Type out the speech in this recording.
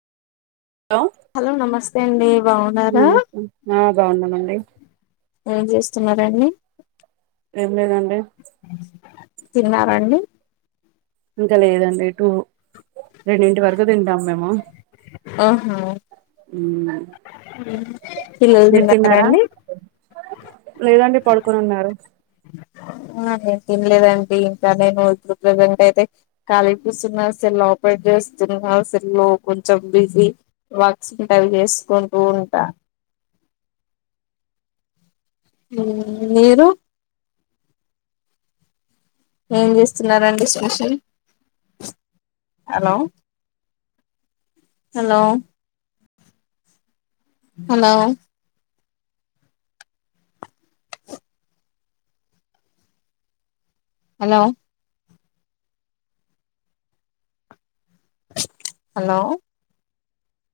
hello నమస్తే అండి బాగున్నారా నమస్తే ఆ బాగున్నానండి ఏం చేస్తున్నారండి అంటేదంటే తిన్నారంండి ఇంకా లేదండి టూ రెండింటి వరకు తింటాము మేము ఆహా పిల్లలు తిన్నారా అండి లేదండి పడుకొని ఉన్నారు అ ఆ నేం తినలేదండి ఇంకా నేను ప్రజెంట్ అయితే కాీపిస్తున్నా సే లోప చేస్తున్నా అసలు కొంచెం బిజీ వర్క్స్ ఉంటావి చేసుకుంటూ ఉంటా మీరు ఏం చేస్తున్నారంండి special hello hello hello hello hello